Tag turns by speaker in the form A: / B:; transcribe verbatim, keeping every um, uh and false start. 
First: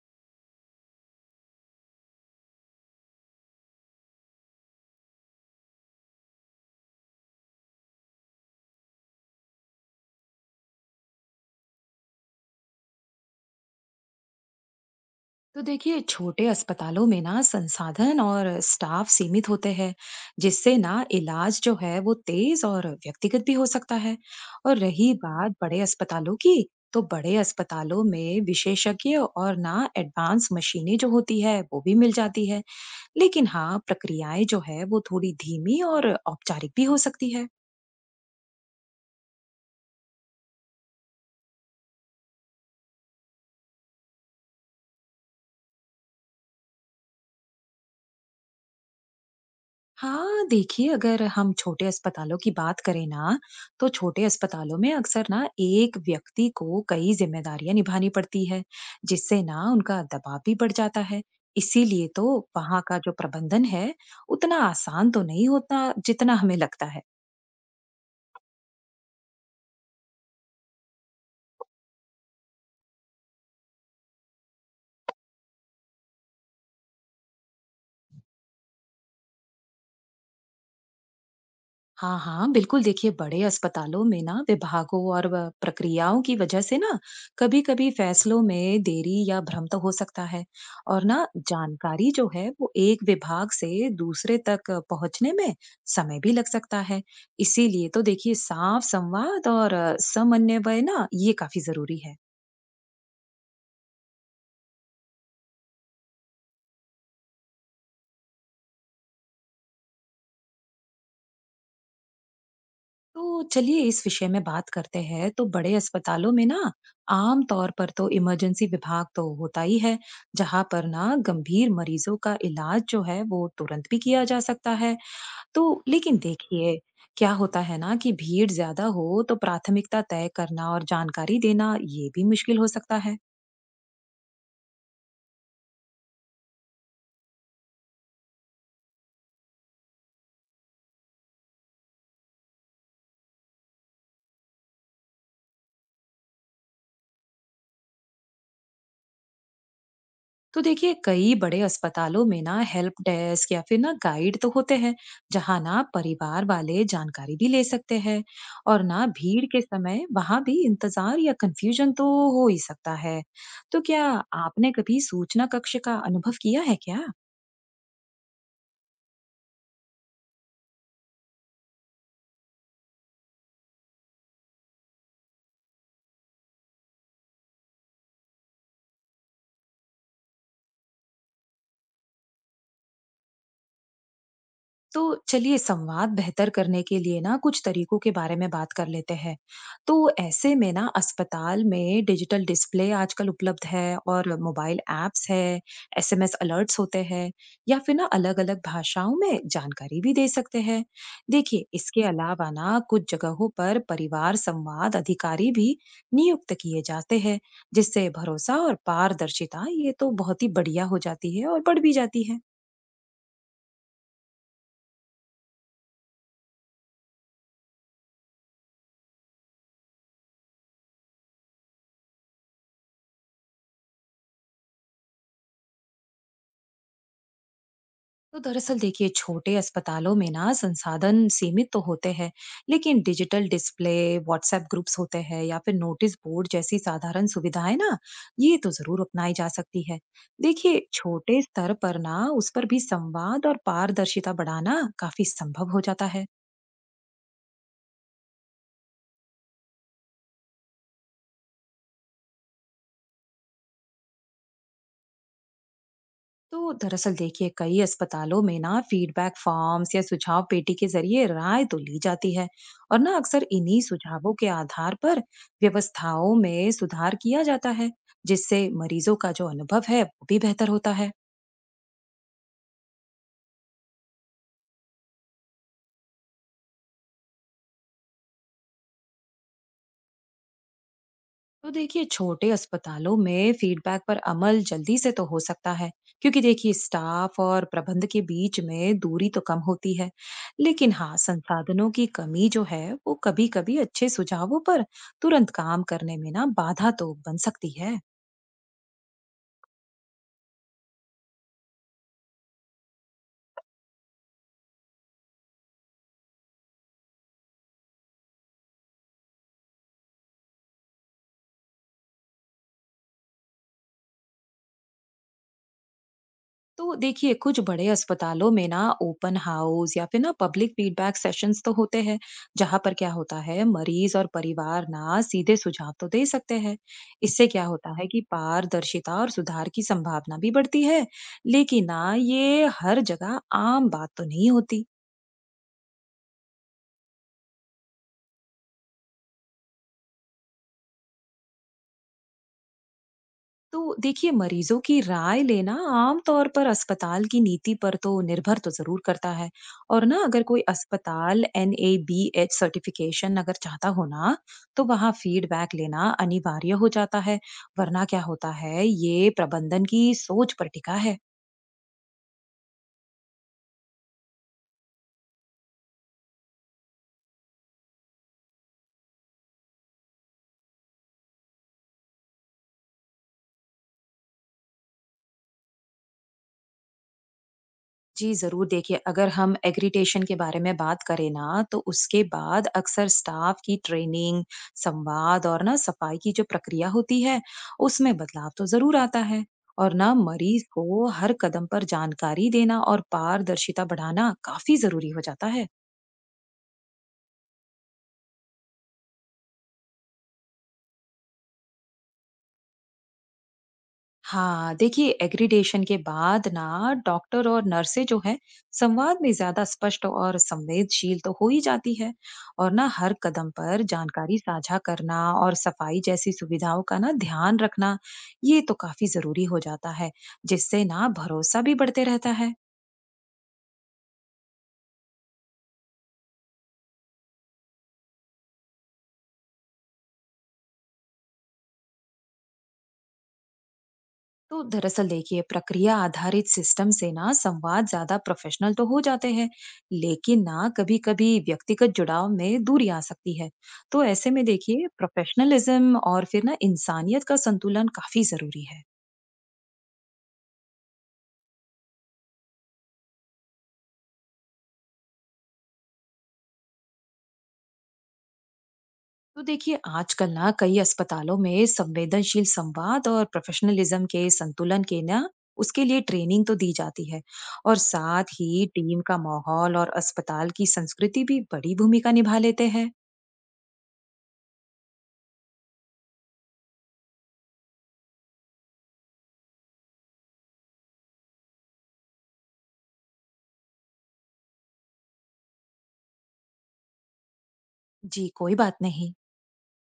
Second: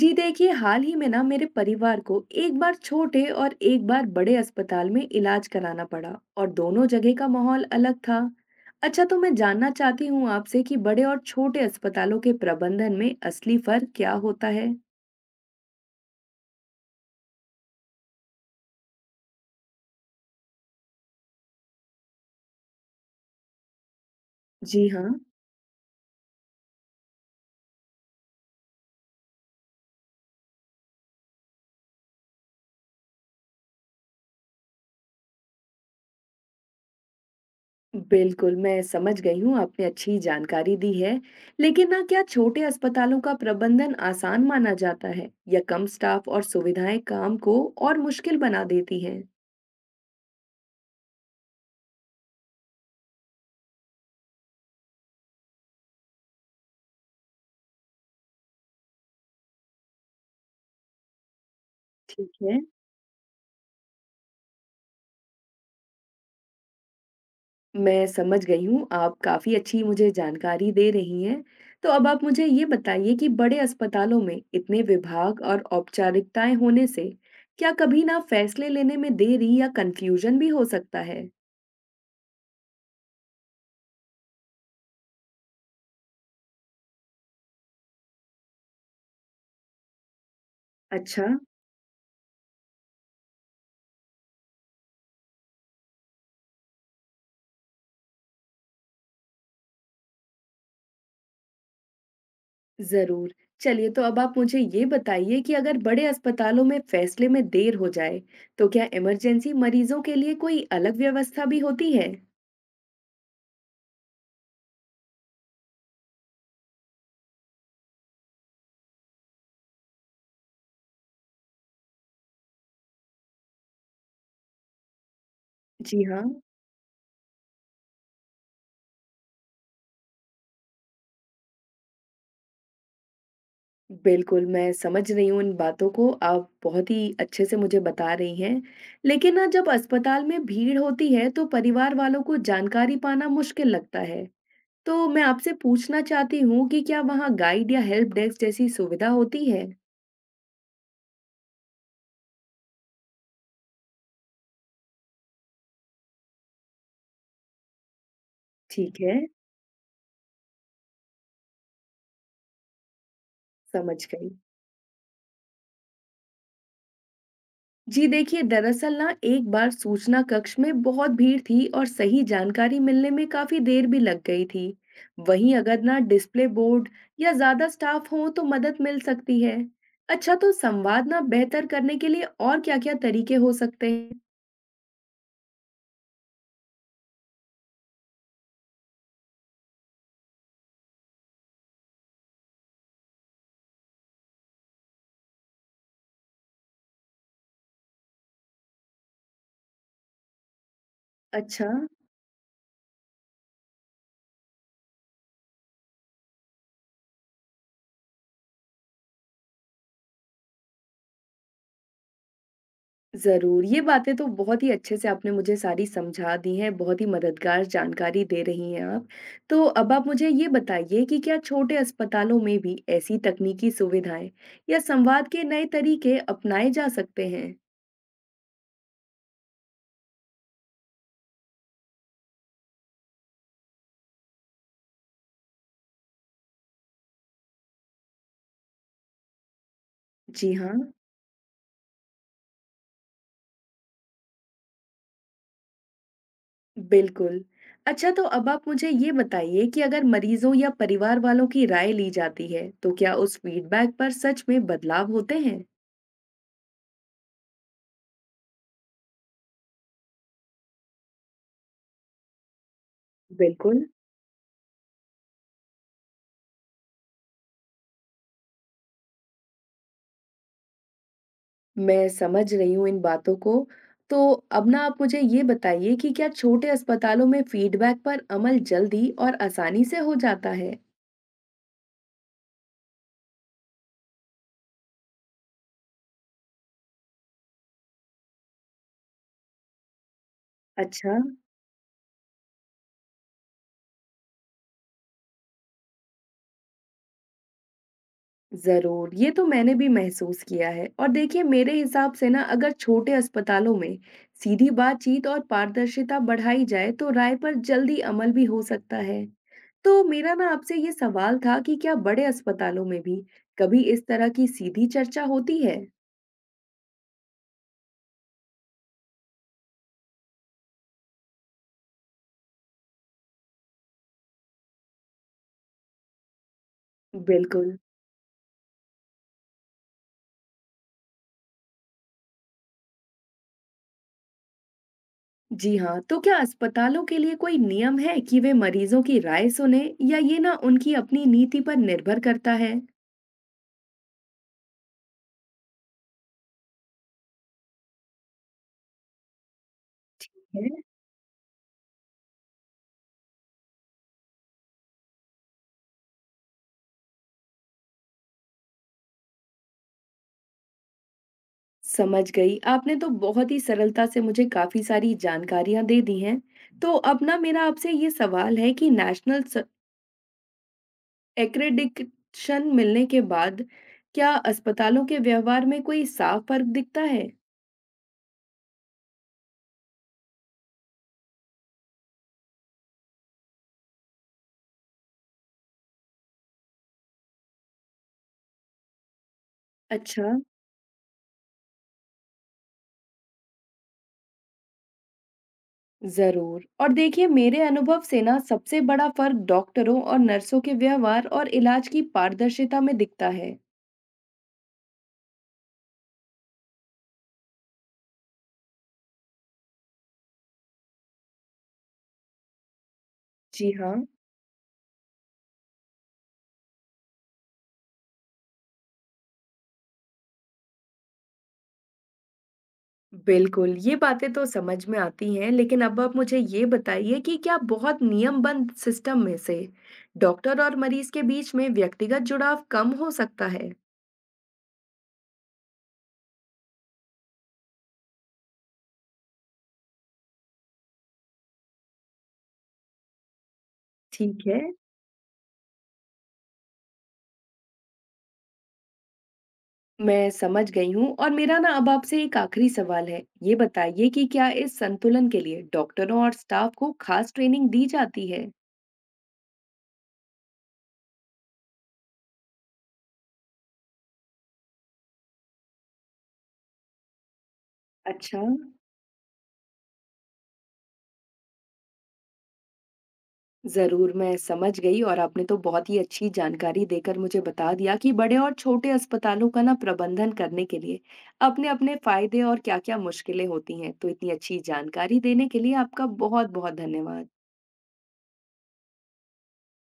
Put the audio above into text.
A: जी देखिए, हाल ही में ना मेरे परिवार को एक बार छोटे और एक बार बड़े अस्पताल में इलाज कराना पड़ा और दोनों जगह का माहौल अलग था। अच्छा, तो मैं जानना चाहती हूँ आपसे कि बड़े और छोटे अस्पतालों के प्रबंधन में असली फर्क क्या होता है।
B: तो देखिए छोटे अस्पतालों में ना संसाधन और स्टाफ सीमित होते हैं, जिससे ना इलाज जो है वो तेज और व्यक्तिगत भी हो सकता है। और
A: जी हाँ।
B: रही बात बड़े अस्पतालों की, तो बड़े अस्पतालों में विशेषज्ञ और ना एडवांस मशीनें जो होती है वो भी मिल जाती है। लेकिन हाँ, प्रक्रियाएं जो है वो थोड़ी धीमी और औपचारिक भी हो सकती है।
A: बिल्कुल, मैं समझ गई हूँ, आपने अच्छी जानकारी दी है। लेकिन ना क्या छोटे अस्पतालों का प्रबंधन आसान माना जाता है या कम स्टाफ और सुविधाएं काम को और मुश्किल बना देती हैं?
B: हाँ, देखिए अगर हम छोटे अस्पतालों की बात करें ना, तो छोटे अस्पतालों में अक्सर ना एक व्यक्ति को कई जिम्मेदारियां निभानी पड़ती है, जिससे ना उनका दबाव भी बढ़ जाता है। इसीलिए तो
A: ठीक है।
B: वहाँ का जो प्रबंधन है, उतना आसान तो नहीं होता जितना हमें लगता है।
A: मैं समझ गई हूँ, आप काफ़ी अच्छी मुझे जानकारी दे रही हैं। तो अब आप मुझे ये बताइए कि बड़े अस्पतालों में इतने विभाग और औपचारिकताएँ होने से क्या कभी ना फैसले लेने में देरी या कन्फ्यूजन भी हो सकता है?
B: हाँ हाँ, बिल्कुल। देखिए बड़े अस्पतालों में ना विभागों और व- प्रक्रियाओं की वजह से ना कभी कभी फैसलों में देरी या भ्रम तो हो सकता है। और ना
A: अच्छा।
B: जानकारी जो है वो एक विभाग से दूसरे तक पहुंचने में समय भी लग सकता है। इसीलिए तो देखिए साफ संवाद और अ, समन्वय ना ये काफी जरूरी है।
A: ज़रूर। चलिए तो अब आप मुझे ये बताइए कि अगर बड़े अस्पतालों में फैसले में देर हो जाए, तो क्या इमरजेंसी मरीजों के लिए कोई अलग व्यवस्था भी होती है?
B: तो चलिए इस विषय में बात करते हैं। तो बड़े अस्पतालों में ना आम तौर पर तो इमरजेंसी विभाग तो होता ही है, जहां पर ना गंभीर मरीजों का इलाज जो है वो तुरंत भी किया जा सकता है। तो
A: जी
B: लेकिन
A: हाँ।
B: देखिए, क्या होता है ना कि भीड़ ज्यादा हो तो प्राथमिकता तय करना और जानकारी देना ये भी मुश्किल हो सकता है।
A: बिल्कुल, मैं समझ रही हूँ इन बातों को, आप बहुत ही अच्छे से मुझे बता रही हैं। लेकिन ना जब अस्पताल में भीड़ होती है तो परिवार वालों को जानकारी पाना मुश्किल लगता है। तो मैं आपसे पूछना चाहती हूँ कि क्या वहाँ गाइड या हेल्प डेस्क जैसी सुविधा होती है?
B: तो देखिए कई बड़े अस्पतालों में ना हेल्प डेस्क या फिर ना गाइड तो होते हैं, जहाँ ना परिवार वाले जानकारी भी ले सकते हैं। और
A: ठीक
B: ना
A: है।
B: भीड़ के समय वहां भी इंतजार या कंफ्यूजन तो हो ही सकता है। तो
A: समझ
B: क्या
A: गई।
B: आपने कभी सूचना कक्ष का अनुभव किया है क्या?
A: जी देखिए, दरअसल ना एक बार सूचना कक्ष में बहुत भीड़ थी और सही जानकारी मिलने में काफी देर भी लग गई थी। वहीं अगर ना डिस्प्ले बोर्ड या ज्यादा स्टाफ हो तो मदद मिल सकती है। अच्छा, तो संवाद ना बेहतर करने के लिए और क्या-क्या तरीके हो सकते हैं?
B: तो चलिए संवाद बेहतर करने के लिए ना कुछ तरीकों के बारे में बात कर लेते हैं। तो ऐसे में ना अस्पताल में डिजिटल डिस्प्ले आजकल उपलब्ध है और मोबाइल ऐप्स है, एसएमएस अलर्ट्स होते हैं या फिर ना अलग-अलग भाषाओं में जानकारी भी दे सकते हैं। देखिए,
A: अच्छा।
B: इसके अलावा ना कुछ जगहों पर परिवार संवाद अधिकारी भी नियुक्त किए जाते हैं, जिससे भरोसा और पारदर्शिता ये तो बहुत ही बढ़िया हो जाती है और बढ़ भी जाती है।
A: ज़रूर, ये बातें तो बहुत ही अच्छे से आपने मुझे सारी समझा दी हैं, बहुत ही मददगार जानकारी दे रही हैं आप। तो अब आप मुझे ये बताइए कि क्या छोटे अस्पतालों में भी ऐसी तकनीकी सुविधाएँ या संवाद के नए तरीके अपनाए जा सकते हैं?
B: तो दरअसल देखिए छोटे अस्पतालों में ना संसाधन सीमित तो होते हैं, लेकिन डिजिटल डिस्प्ले, व्हाट्सएप ग्रुप्स होते हैं या फिर नोटिस बोर्ड जैसी साधारण सुविधाएं ना ये तो जरूर अपनाई जा सकती है।
A: जी हाँ,
B: देखिए छोटे स्तर पर ना उस पर भी संवाद और पारदर्शिता बढ़ाना काफी संभव हो जाता है।
A: बिल्कुल। अच्छा, तो अब आप मुझे ये बताइए कि अगर मरीज़ों या परिवार वालों की राय ली जाती है, तो क्या उस फीडबैक पर सच में बदलाव होते हैं?
B: तो दरअसल देखिए कई अस्पतालों में ना फीडबैक फॉर्म्स या सुझाव पेटी के जरिए राय तो ली जाती है, और ना अक्सर इन्हीं
A: बिल्कुल।
B: सुझावों के आधार पर व्यवस्थाओं में सुधार किया जाता है, जिससे मरीजों का जो अनुभव है वो भी बेहतर होता है।
A: मैं समझ रही हूँ इन बातों को। तो अब ना आप मुझे ये बताइए कि क्या छोटे अस्पतालों में फीडबैक पर अमल जल्दी और आसानी से हो जाता है?
B: तो देखिए छोटे अस्पतालों में फीडबैक पर अमल जल्दी से तो हो सकता है, क्योंकि देखिए स्टाफ और प्रबंध के बीच में दूरी तो कम होती है। लेकिन
A: अच्छा।
B: हाँ, संसाधनों की कमी जो है वो कभी-कभी अच्छे सुझावों पर तुरंत काम करने में ना बाधा तो बन सकती है।
A: ज़रूर। ये तो मैंने भी महसूस किया है और देखिए, मेरे हिसाब से ना अगर छोटे अस्पतालों में सीधी बातचीत और पारदर्शिता बढ़ाई जाए तो राय पर जल्दी अमल भी हो सकता है। तो मेरा ना आपसे ये सवाल था कि क्या बड़े अस्पतालों में भी कभी इस तरह की सीधी चर्चा होती है?
B: तो देखिए कुछ बड़े अस्पतालों में ना ओपन हाउस या फिर ना पब्लिक फीडबैक सेशंस तो होते हैं, जहां पर क्या होता है मरीज और परिवार ना सीधे सुझाव तो दे सकते हैं। इससे क्या
A: बिल्कुल।
B: होता है कि पारदर्शिता और सुधार की संभावना भी बढ़ती है, लेकिन ना ये हर जगह आम बात तो नहीं होती।
A: जी हाँ, तो क्या अस्पतालों के लिए कोई नियम है कि वे मरीजों की राय सुने या ये ना उनकी अपनी नीति पर निर्भर करता है?
B: तो देखिए मरीजों की राय लेना आमतौर पर अस्पताल की नीति पर तो निर्भर तो जरूर करता है। और ना अगर कोई
A: है?
B: अस्पताल N A B H certification अगर चाहता हो ना, तो वहाँ फीडबैक लेना अनिवार्य हो जाता है। वरना क्या होता है, ये प्रबंधन की सोच पर टिका है।
A: समझ गई। आपने तो बहुत ही सरलता से मुझे काफी सारी जानकारियां दे दी हैं। तो अब ना मेरा आपसे ये सवाल है कि नेशनल एक्रेडिटेशन मिलने के बाद क्या अस्पतालों के व्यवहार में कोई साफ फर्क दिखता है?
B: जी, ज़रूर। देखिए, अगर हम एग्रीटेशन के बारे में बात करें ना, तो उसके बाद अक्सर स्टाफ की ट्रेनिंग, संवाद और ना सफाई की जो प्रक्रिया होती है, उसमें बदलाव तो ज़रूर आता है। और ना
A: अच्छा।
B: मरीज को हर कदम पर जानकारी देना और पारदर्शिता बढ़ाना काफ़ी ज़रूरी हो जाता है।
A: जरूर, और देखिए, मेरे अनुभव से ना सबसे बड़ा फर्क डॉक्टरों और नर्सों के व्यवहार और इलाज की पारदर्शिता में दिखता है।
B: हाँ, देखिए एग्रीडेशन के बाद ना डॉक्टर और नर्सें जो है संवाद में ज्यादा स्पष्ट और संवेदनशील तो हो ही जाती है। और ना हर कदम
A: जी
B: पर
A: हाँ।
B: जानकारी साझा करना और सफाई जैसी सुविधाओं का ना ध्यान रखना ये तो काफी जरूरी हो जाता है, जिससे ना भरोसा भी बढ़ते रहता है।
A: बिल्कुल, ये बातें तो समझ में आती हैं, लेकिन अब आप मुझे ये बताइए कि क्या बहुत नियमबद्ध सिस्टम में से डॉक्टर और मरीज के बीच में व्यक्तिगत जुड़ाव कम हो सकता है?
B: तो दरअसल देखिए प्रक्रिया आधारित सिस्टम से ना संवाद ज्यादा प्रोफेशनल तो हो जाते हैं, लेकिन ना कभी कभी व्यक्तिगत जुड़ाव में दूरी आ सकती है। तो ऐसे में
A: ठीक है।
B: देखिए प्रोफेशनलिज्म और फिर ना इंसानियत का संतुलन काफी जरूरी है।
A: मैं समझ गई हूँ और मेरा ना अब आपसे एक आखिरी सवाल है, ये बताइए कि क्या इस संतुलन के लिए डॉक्टरों और स्टाफ को खास ट्रेनिंग दी जाती है?
B: तो देखिए आजकल ना कई अस्पतालों में संवेदनशील संवाद और प्रोफेशनलिज्म के संतुलन के ना उसके लिए ट्रेनिंग तो दी जाती है। और साथ
A: अच्छा।
B: ही टीम का माहौल और अस्पताल की संस्कृति भी बड़ी भूमिका निभा लेते हैं।
A: ज़रूर, मैं समझ गई और आपने तो बहुत ही अच्छी जानकारी देकर मुझे बता दिया कि बड़े और छोटे अस्पतालों का ना प्रबंधन करने के लिए अपने-अपने फ़ायदे और क्या-क्या मुश्किलें होती हैं। तो इतनी अच्छी जानकारी देने के लिए आपका बहुत-बहुत धन्यवाद।
B: जी, कोई बात नहीं।